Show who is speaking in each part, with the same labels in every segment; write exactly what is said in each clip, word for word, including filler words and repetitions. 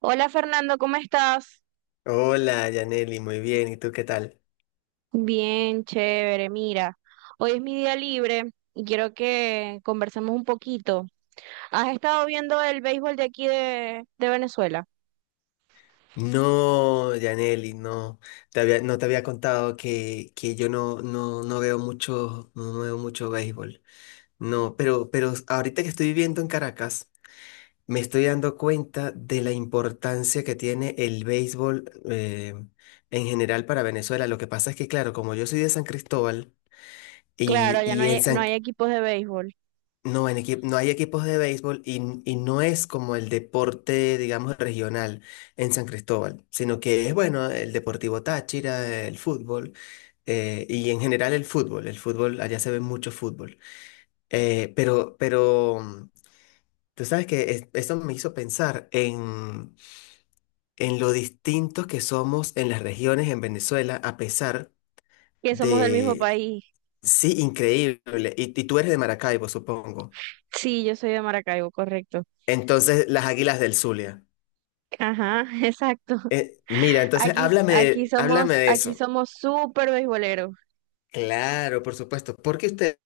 Speaker 1: Hola, Fernando, ¿cómo estás?
Speaker 2: Hola, Yaneli, muy bien. ¿Y tú qué tal?
Speaker 1: Bien, chévere. Mira, hoy es mi día libre y quiero que conversemos un poquito. ¿Has estado viendo el béisbol de aquí de, de Venezuela?
Speaker 2: No, Yaneli, no. Te había- no te había contado que, que yo no, no, no veo mucho, no no veo mucho béisbol. No, pero, pero ahorita que estoy viviendo en Caracas, me estoy dando cuenta de la importancia que tiene el béisbol eh, en general para Venezuela. Lo que pasa es que, claro, como yo soy de San Cristóbal
Speaker 1: Claro,
Speaker 2: y,
Speaker 1: ya no
Speaker 2: y
Speaker 1: hay,
Speaker 2: en
Speaker 1: no
Speaker 2: San.
Speaker 1: hay equipos de béisbol,
Speaker 2: No, en equi- no hay equipos de béisbol y, n- y no es como el deporte, digamos, regional en San Cristóbal, sino que es, bueno, el Deportivo Táchira, el fútbol eh, y en general el fútbol. El fútbol, allá se ve mucho fútbol. Eh, pero, pero mm, tú sabes que es- eso me hizo pensar en, en lo distintos que somos en las regiones en Venezuela, a pesar
Speaker 1: que somos del mismo
Speaker 2: de.
Speaker 1: país.
Speaker 2: Sí, increíble. Y, y tú eres de Maracaibo, supongo.
Speaker 1: Sí, yo soy de Maracaibo, correcto.
Speaker 2: Entonces, las Águilas del Zulia.
Speaker 1: Ajá, exacto.
Speaker 2: Eh, mira, entonces
Speaker 1: Aquí,
Speaker 2: háblame
Speaker 1: aquí
Speaker 2: de, háblame
Speaker 1: somos,
Speaker 2: de
Speaker 1: aquí
Speaker 2: eso.
Speaker 1: somos súper beisboleros.
Speaker 2: Claro, por supuesto, porque ustedes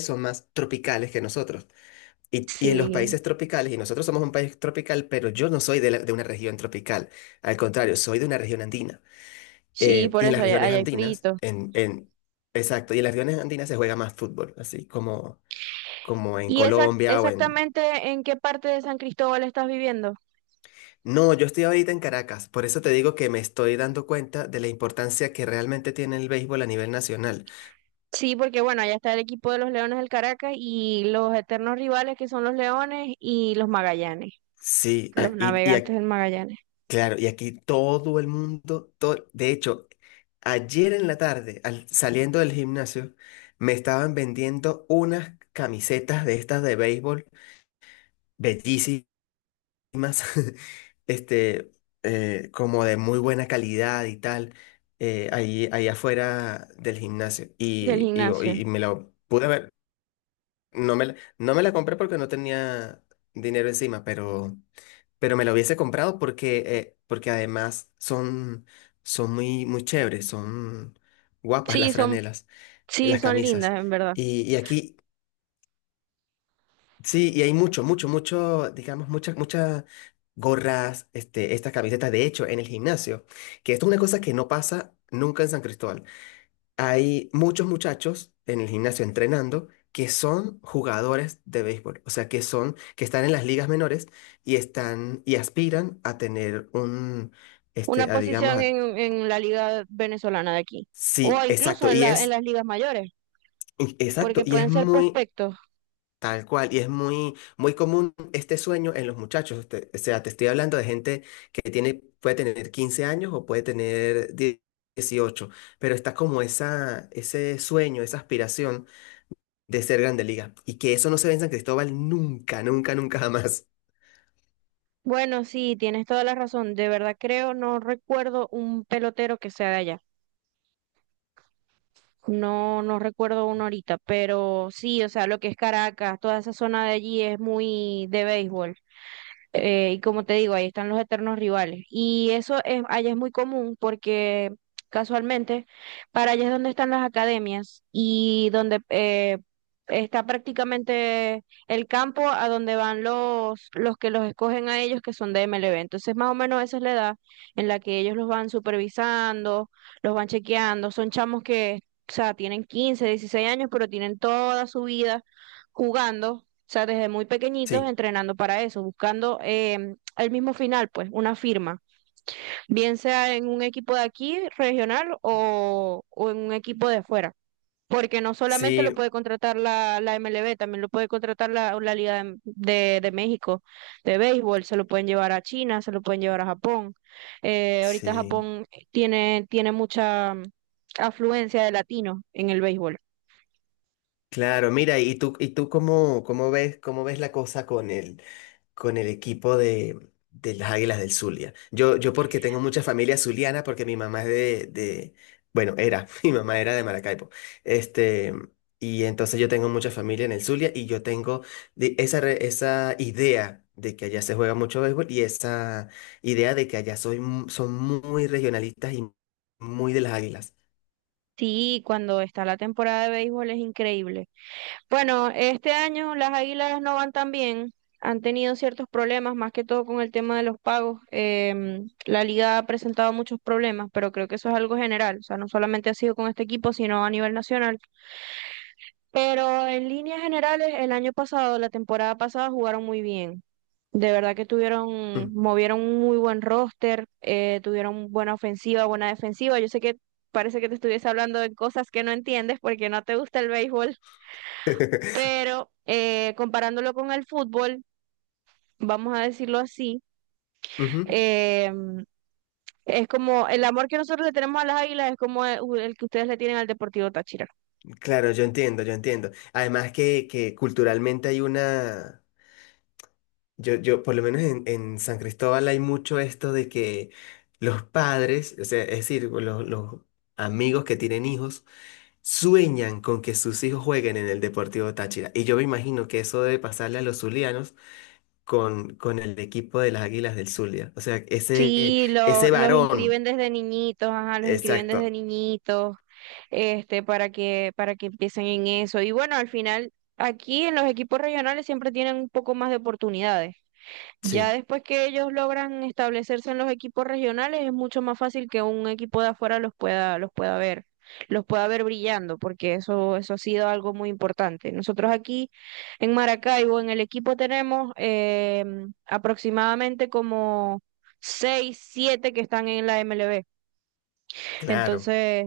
Speaker 2: son más tropicales que nosotros. Y, y en los
Speaker 1: Sí,
Speaker 2: países tropicales, y nosotros somos un país tropical, pero yo no soy de, la- de una región tropical. Al contrario, soy de una región andina.
Speaker 1: sí,
Speaker 2: Eh,
Speaker 1: por
Speaker 2: y en
Speaker 1: eso
Speaker 2: las
Speaker 1: allá,
Speaker 2: regiones
Speaker 1: allá hay
Speaker 2: andinas,
Speaker 1: frito.
Speaker 2: en, en, exacto, y en las regiones andinas se juega más fútbol, así como, como en
Speaker 1: ¿Y esa,
Speaker 2: Colombia o en…
Speaker 1: exactamente en qué parte de San Cristóbal estás viviendo?
Speaker 2: No, yo estoy ahorita en Caracas, por eso te digo que me estoy dando cuenta de la importancia que realmente tiene el béisbol a nivel nacional.
Speaker 1: Sí, porque bueno, allá está el equipo de los Leones del Caracas y los eternos rivales que son los Leones y los Magallanes,
Speaker 2: Sí,
Speaker 1: los
Speaker 2: a- y, y a-
Speaker 1: navegantes del Magallanes,
Speaker 2: claro, y aquí todo el mundo, todo, de hecho, ayer en la tarde, al, saliendo del gimnasio, me estaban vendiendo unas camisetas de estas de béisbol, bellísimas, este, eh, como de muy buena calidad y tal, eh, ahí, ahí afuera del gimnasio.
Speaker 1: del
Speaker 2: Y,
Speaker 1: gimnasio.
Speaker 2: y, y, me la pude ver, no me la, no me la compré porque no tenía dinero encima, pero… pero me lo hubiese comprado porque, eh, porque además son, son muy, muy chéveres, son guapas
Speaker 1: Sí,
Speaker 2: las
Speaker 1: son,
Speaker 2: franelas, eh,
Speaker 1: sí,
Speaker 2: las
Speaker 1: son
Speaker 2: camisas.
Speaker 1: lindas, en verdad.
Speaker 2: Y, y aquí, sí, y hay mucho, mucho, mucho, digamos, muchas, muchas gorras, este, estas camisetas, de hecho, en el gimnasio, que esto es una cosa que no pasa nunca en San Cristóbal. Hay muchos muchachos en el gimnasio entrenando que son jugadores de béisbol, o sea, que son, que están en las ligas menores y están y aspiran a tener un,
Speaker 1: Una
Speaker 2: este, a digamos,
Speaker 1: posición
Speaker 2: a-
Speaker 1: en, en la liga venezolana de aquí, o
Speaker 2: sí,
Speaker 1: incluso
Speaker 2: exacto,
Speaker 1: en
Speaker 2: y
Speaker 1: la, en
Speaker 2: es,
Speaker 1: las ligas mayores,
Speaker 2: y- exacto,
Speaker 1: porque
Speaker 2: y es
Speaker 1: pueden ser
Speaker 2: muy
Speaker 1: prospectos.
Speaker 2: tal cual, y es muy, muy común este sueño en los muchachos, este, o sea, te estoy hablando de gente que tiene, puede tener quince años o puede tener diez, dieciocho, pero está como esa, ese sueño, esa aspiración de ser Grande Liga. Y que eso no se ve en San Cristóbal nunca, nunca, nunca jamás.
Speaker 1: Bueno, sí, tienes toda la razón. De verdad creo, no recuerdo un pelotero que sea de allá. No, no recuerdo uno ahorita, pero sí, o sea, lo que es Caracas, toda esa zona de allí es muy de béisbol. Eh, y como te digo, ahí están los eternos rivales. Y eso es, allá es muy común porque casualmente para allá es donde están las academias y donde eh, está prácticamente el campo a donde van los, los que los escogen a ellos que son de M L B Entonces, más o menos esa es la edad en la que ellos los van supervisando, los van chequeando. Son chamos que, o sea, tienen quince, 16 años, pero tienen toda su vida jugando, o sea, desde muy pequeñitos
Speaker 2: Sí,
Speaker 1: entrenando para eso, buscando eh, el mismo final, pues, una firma, bien sea en un equipo de aquí, regional, o, o en un equipo de fuera. Porque no solamente
Speaker 2: sí,
Speaker 1: lo puede contratar la, la M L B, también lo puede contratar la, la Liga de, de- de México de béisbol, se lo pueden llevar a China, se lo pueden llevar a Japón. Eh, ahorita
Speaker 2: sí.
Speaker 1: Japón tiene, tiene mucha afluencia de latinos en el béisbol.
Speaker 2: Claro, mira, ¿y tú, ¿y tú cómo, cómo ves, cómo ves la cosa con él? Con el equipo de, de las Águilas del Zulia. Yo, yo porque tengo mucha familia zuliana, porque mi mamá es de, de, bueno, era, mi mamá era de Maracaibo. Este, y entonces yo tengo mucha familia en el Zulia y yo tengo de- esa, re- esa idea de que allá se juega mucho béisbol y esa idea de que allá soy, mu- son muy regionalistas y muy de las Águilas.
Speaker 1: Sí, cuando está la temporada de béisbol es increíble. Bueno, este año las Águilas no van tan bien. Han tenido ciertos problemas, más que todo con el tema de los pagos. Em, la liga ha presentado muchos problemas, pero creo que eso es algo general. O sea, no solamente ha sido con este equipo, sino a nivel nacional. Pero en líneas generales, el año pasado, la temporada pasada, jugaron muy bien. De verdad que
Speaker 2: Mm.
Speaker 1: tuvieron, movieron un muy buen roster, eh, tuvieron buena ofensiva, buena defensiva. Yo sé que parece que te estuviese hablando de cosas que no entiendes porque no te gusta el béisbol, pero eh, comparándolo con el fútbol, vamos a decirlo así,
Speaker 2: Ujú.
Speaker 1: eh, es como el amor que nosotros le tenemos a las Águilas es como el el que ustedes le tienen al Deportivo Táchira.
Speaker 2: Claro, yo entiendo, yo entiendo. Además que, que culturalmente hay una… Yo, yo, por lo menos en, en San Cristóbal hay mucho esto de que los padres, o sea, es decir, los, los amigos que tienen hijos, sueñan con que sus hijos jueguen en el Deportivo Táchira. Y yo me imagino que eso debe pasarle a los zulianos con, con el equipo de las Águilas del Zulia. O sea, ese,
Speaker 1: Sí, lo-
Speaker 2: ese
Speaker 1: los inscriben
Speaker 2: varón.
Speaker 1: desde niñitos, ajá, los inscriben desde
Speaker 2: Exacto.
Speaker 1: niñitos, este, para que, para que empiecen en eso. Y bueno, al final, aquí en los equipos regionales siempre tienen un poco más de oportunidades. Ya
Speaker 2: Sí,
Speaker 1: después que ellos logran establecerse en los equipos regionales, es mucho más fácil que un equipo de afuera los pueda, los pueda ver, los pueda ver brillando, porque eso, eso ha sido algo muy importante. Nosotros aquí en Maracaibo, en el equipo tenemos eh, aproximadamente como seis, siete que están en la M L B.
Speaker 2: claro.
Speaker 1: Entonces,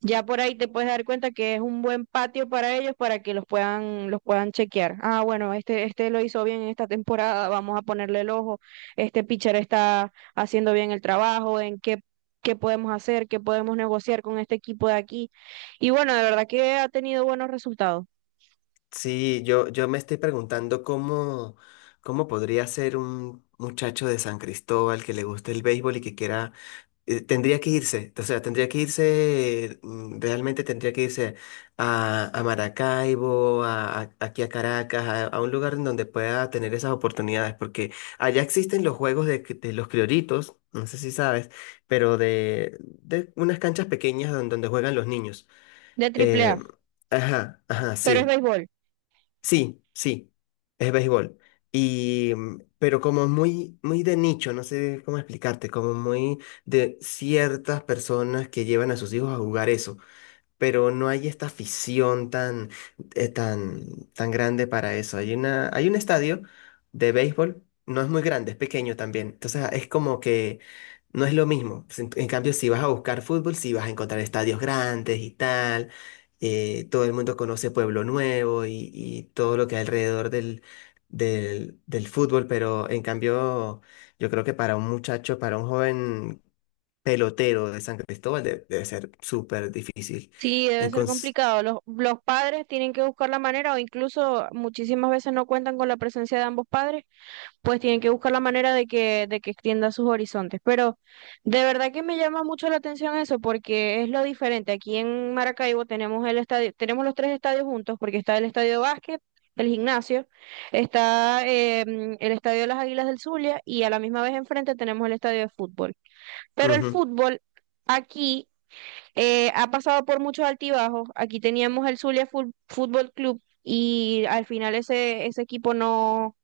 Speaker 1: ya por ahí te puedes dar cuenta que es un buen patio para ellos para que los puedan, los puedan chequear. Ah, bueno, este, este lo hizo bien en esta temporada, vamos a ponerle el ojo. Este pitcher está haciendo bien el trabajo, en qué, qué podemos hacer, qué podemos negociar con este equipo de aquí. Y bueno, de verdad que ha tenido buenos resultados
Speaker 2: Sí, yo, yo me estoy preguntando cómo, cómo podría ser un muchacho de San Cristóbal que le guste el béisbol y que quiera eh, tendría que irse, o sea, tendría que irse, mm, realmente tendría que irse a, a Maracaibo, a, a- aquí a Caracas, a, a un lugar en donde pueda tener esas oportunidades, porque allá existen los juegos de, cri- de los crioritos, no sé si sabes, pero de, de unas canchas pequeñas don- donde juegan los niños.
Speaker 1: de Triple
Speaker 2: Eh,
Speaker 1: A,
Speaker 2: ajá, ajá,
Speaker 1: pero es
Speaker 2: sí.
Speaker 1: béisbol.
Speaker 2: Sí, sí, es béisbol. Y, mm, pero como muy, muy de nicho, no sé cómo explicarte, como muy de ciertas personas que llevan a sus hijos a jugar eso, pero no hay esta afición tan, eh, tan, tan grande para eso. Hay una, hay un estadio de béisbol, no es muy grande, es pequeño también. Entonces ah, es como que no es lo mismo. En, en cambio, si vas a buscar fútbol, si vas a encontrar estadios grandes y tal. Eh, todo el mundo conoce Pueblo Nuevo y, y todo lo que hay alrededor del, del, del fútbol, pero en cambio, yo creo que para un muchacho, para un joven pelotero de San Cristóbal, de- debe ser súper difícil.
Speaker 1: Sí, debe
Speaker 2: En
Speaker 1: ser
Speaker 2: cons-
Speaker 1: complicado. Los, los padres tienen que buscar la manera, o incluso muchísimas veces no cuentan con la presencia de ambos padres, pues tienen que buscar la manera de que, de que extienda sus horizontes. Pero de verdad que me llama mucho la atención eso, porque es lo diferente. Aquí en Maracaibo tenemos el estadio, tenemos los tres estadios juntos, porque está el estadio de básquet, el gimnasio, está eh, mm, el estadio de las Águilas del Zulia, y a la misma vez enfrente tenemos el estadio de fútbol. Pero el
Speaker 2: Ujú,
Speaker 1: fútbol aquí eh, ha pasado por muchos altibajos. Aquí teníamos el Zulia Fu- Fútbol Club y al final ese, ese equipo no,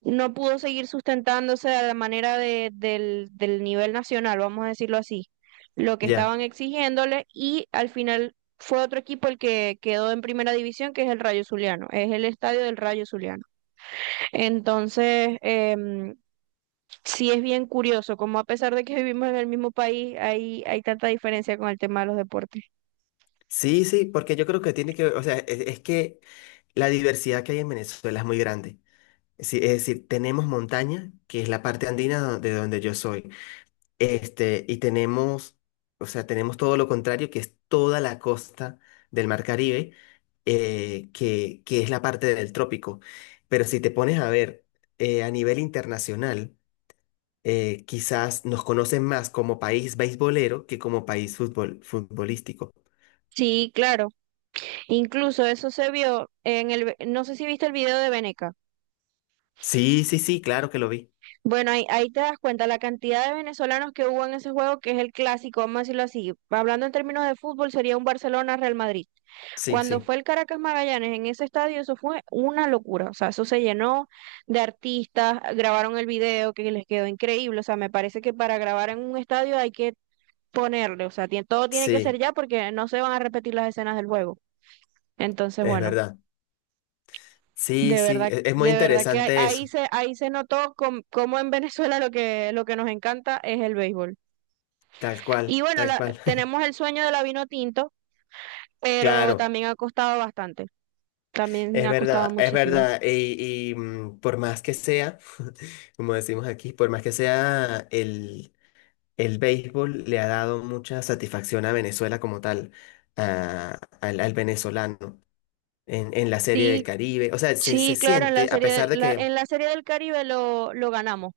Speaker 1: no pudo seguir sustentándose a la manera de- del, del nivel nacional, vamos a decirlo así, lo que
Speaker 2: ya.
Speaker 1: estaban exigiéndole y al final fue otro equipo el que quedó en primera división, que es el Rayo Zuliano, es el estadio del Rayo Zuliano. Entonces, em, sí es bien curioso, como a pesar de que vivimos en el mismo país, hay, hay tanta diferencia con el tema de los deportes.
Speaker 2: Sí, sí, porque yo creo que tiene que, o sea, es, es que la diversidad que hay en Venezuela es muy grande. Sí, es decir, tenemos montaña, que es la parte andina do- de donde yo soy. Este, y tenemos, o sea, tenemos todo lo contrario, que es toda la costa del Mar Caribe, eh, que, que es la parte del trópico. Pero si te pones a ver eh, a nivel internacional, eh, quizás nos conocen más como país beisbolero que como país fútbol futbolístico.
Speaker 1: Sí, claro. Incluso eso se vio en el, ve- no sé si viste el video de Veneca.
Speaker 2: Sí, sí, sí, claro que lo vi.
Speaker 1: Bueno, ahí, ahí te das cuenta la cantidad de venezolanos que hubo en ese juego, que es el clásico, vamos a decirlo así. Hablando en términos de fútbol, sería un Barcelona-Real Madrid.
Speaker 2: Sí,
Speaker 1: Cuando
Speaker 2: sí,
Speaker 1: fue el Caracas Magallanes en ese estadio, eso fue una locura. O sea, eso se llenó de artistas, grabaron el video que les quedó increíble. O sea, me parece que para grabar en un estadio hay que ponerle, o sea, tie- todo tiene que ser
Speaker 2: sí,
Speaker 1: ya porque no se van a repetir las escenas del juego. Entonces,
Speaker 2: es
Speaker 1: bueno.
Speaker 2: verdad. Sí,
Speaker 1: De
Speaker 2: sí,
Speaker 1: verdad,
Speaker 2: e- es muy
Speaker 1: de verdad que ahí
Speaker 2: interesante
Speaker 1: ahí
Speaker 2: eso,
Speaker 1: se, ahí se notó com- cómo en Venezuela lo que, lo que nos encanta es el béisbol.
Speaker 2: tal
Speaker 1: Y
Speaker 2: cual,
Speaker 1: bueno,
Speaker 2: tal
Speaker 1: la-
Speaker 2: cual.
Speaker 1: tenemos el sueño de la vino tinto, pero
Speaker 2: Claro,
Speaker 1: también ha costado bastante. También
Speaker 2: es
Speaker 1: ha costado
Speaker 2: verdad, es
Speaker 1: muchísimo.
Speaker 2: verdad. Y, y, mm, por más que sea, como decimos aquí, por más que sea, el, el béisbol le ha dado mucha satisfacción a Venezuela como tal, a- al al venezolano. En, en la serie del
Speaker 1: Sí,
Speaker 2: Caribe. O sea, se, se
Speaker 1: sí, claro, en la
Speaker 2: siente, a
Speaker 1: serie, de-
Speaker 2: pesar de
Speaker 1: la-
Speaker 2: que,
Speaker 1: en la serie del Caribe lo, lo ganamos.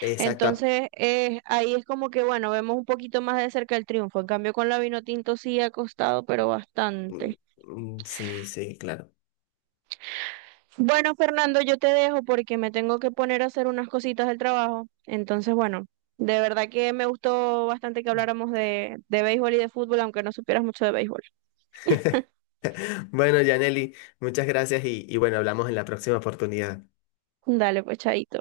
Speaker 2: exacto, a-
Speaker 1: Entonces, eh, ahí es como que, bueno, vemos un poquito más de cerca el triunfo. En cambio, con la vino tinto sí ha costado, pero
Speaker 2: mm,
Speaker 1: bastante.
Speaker 2: mm, sí, sí, claro.
Speaker 1: Bueno, Fernando, yo te dejo porque me tengo que poner a hacer unas cositas del trabajo. Entonces, bueno, de verdad que me gustó bastante que habláramos de, de béisbol y de fútbol, aunque no supieras mucho de béisbol.
Speaker 2: Bueno, Yaneli, muchas gracias y, y bueno, hablamos en la próxima oportunidad.
Speaker 1: Dale, pues, chaito.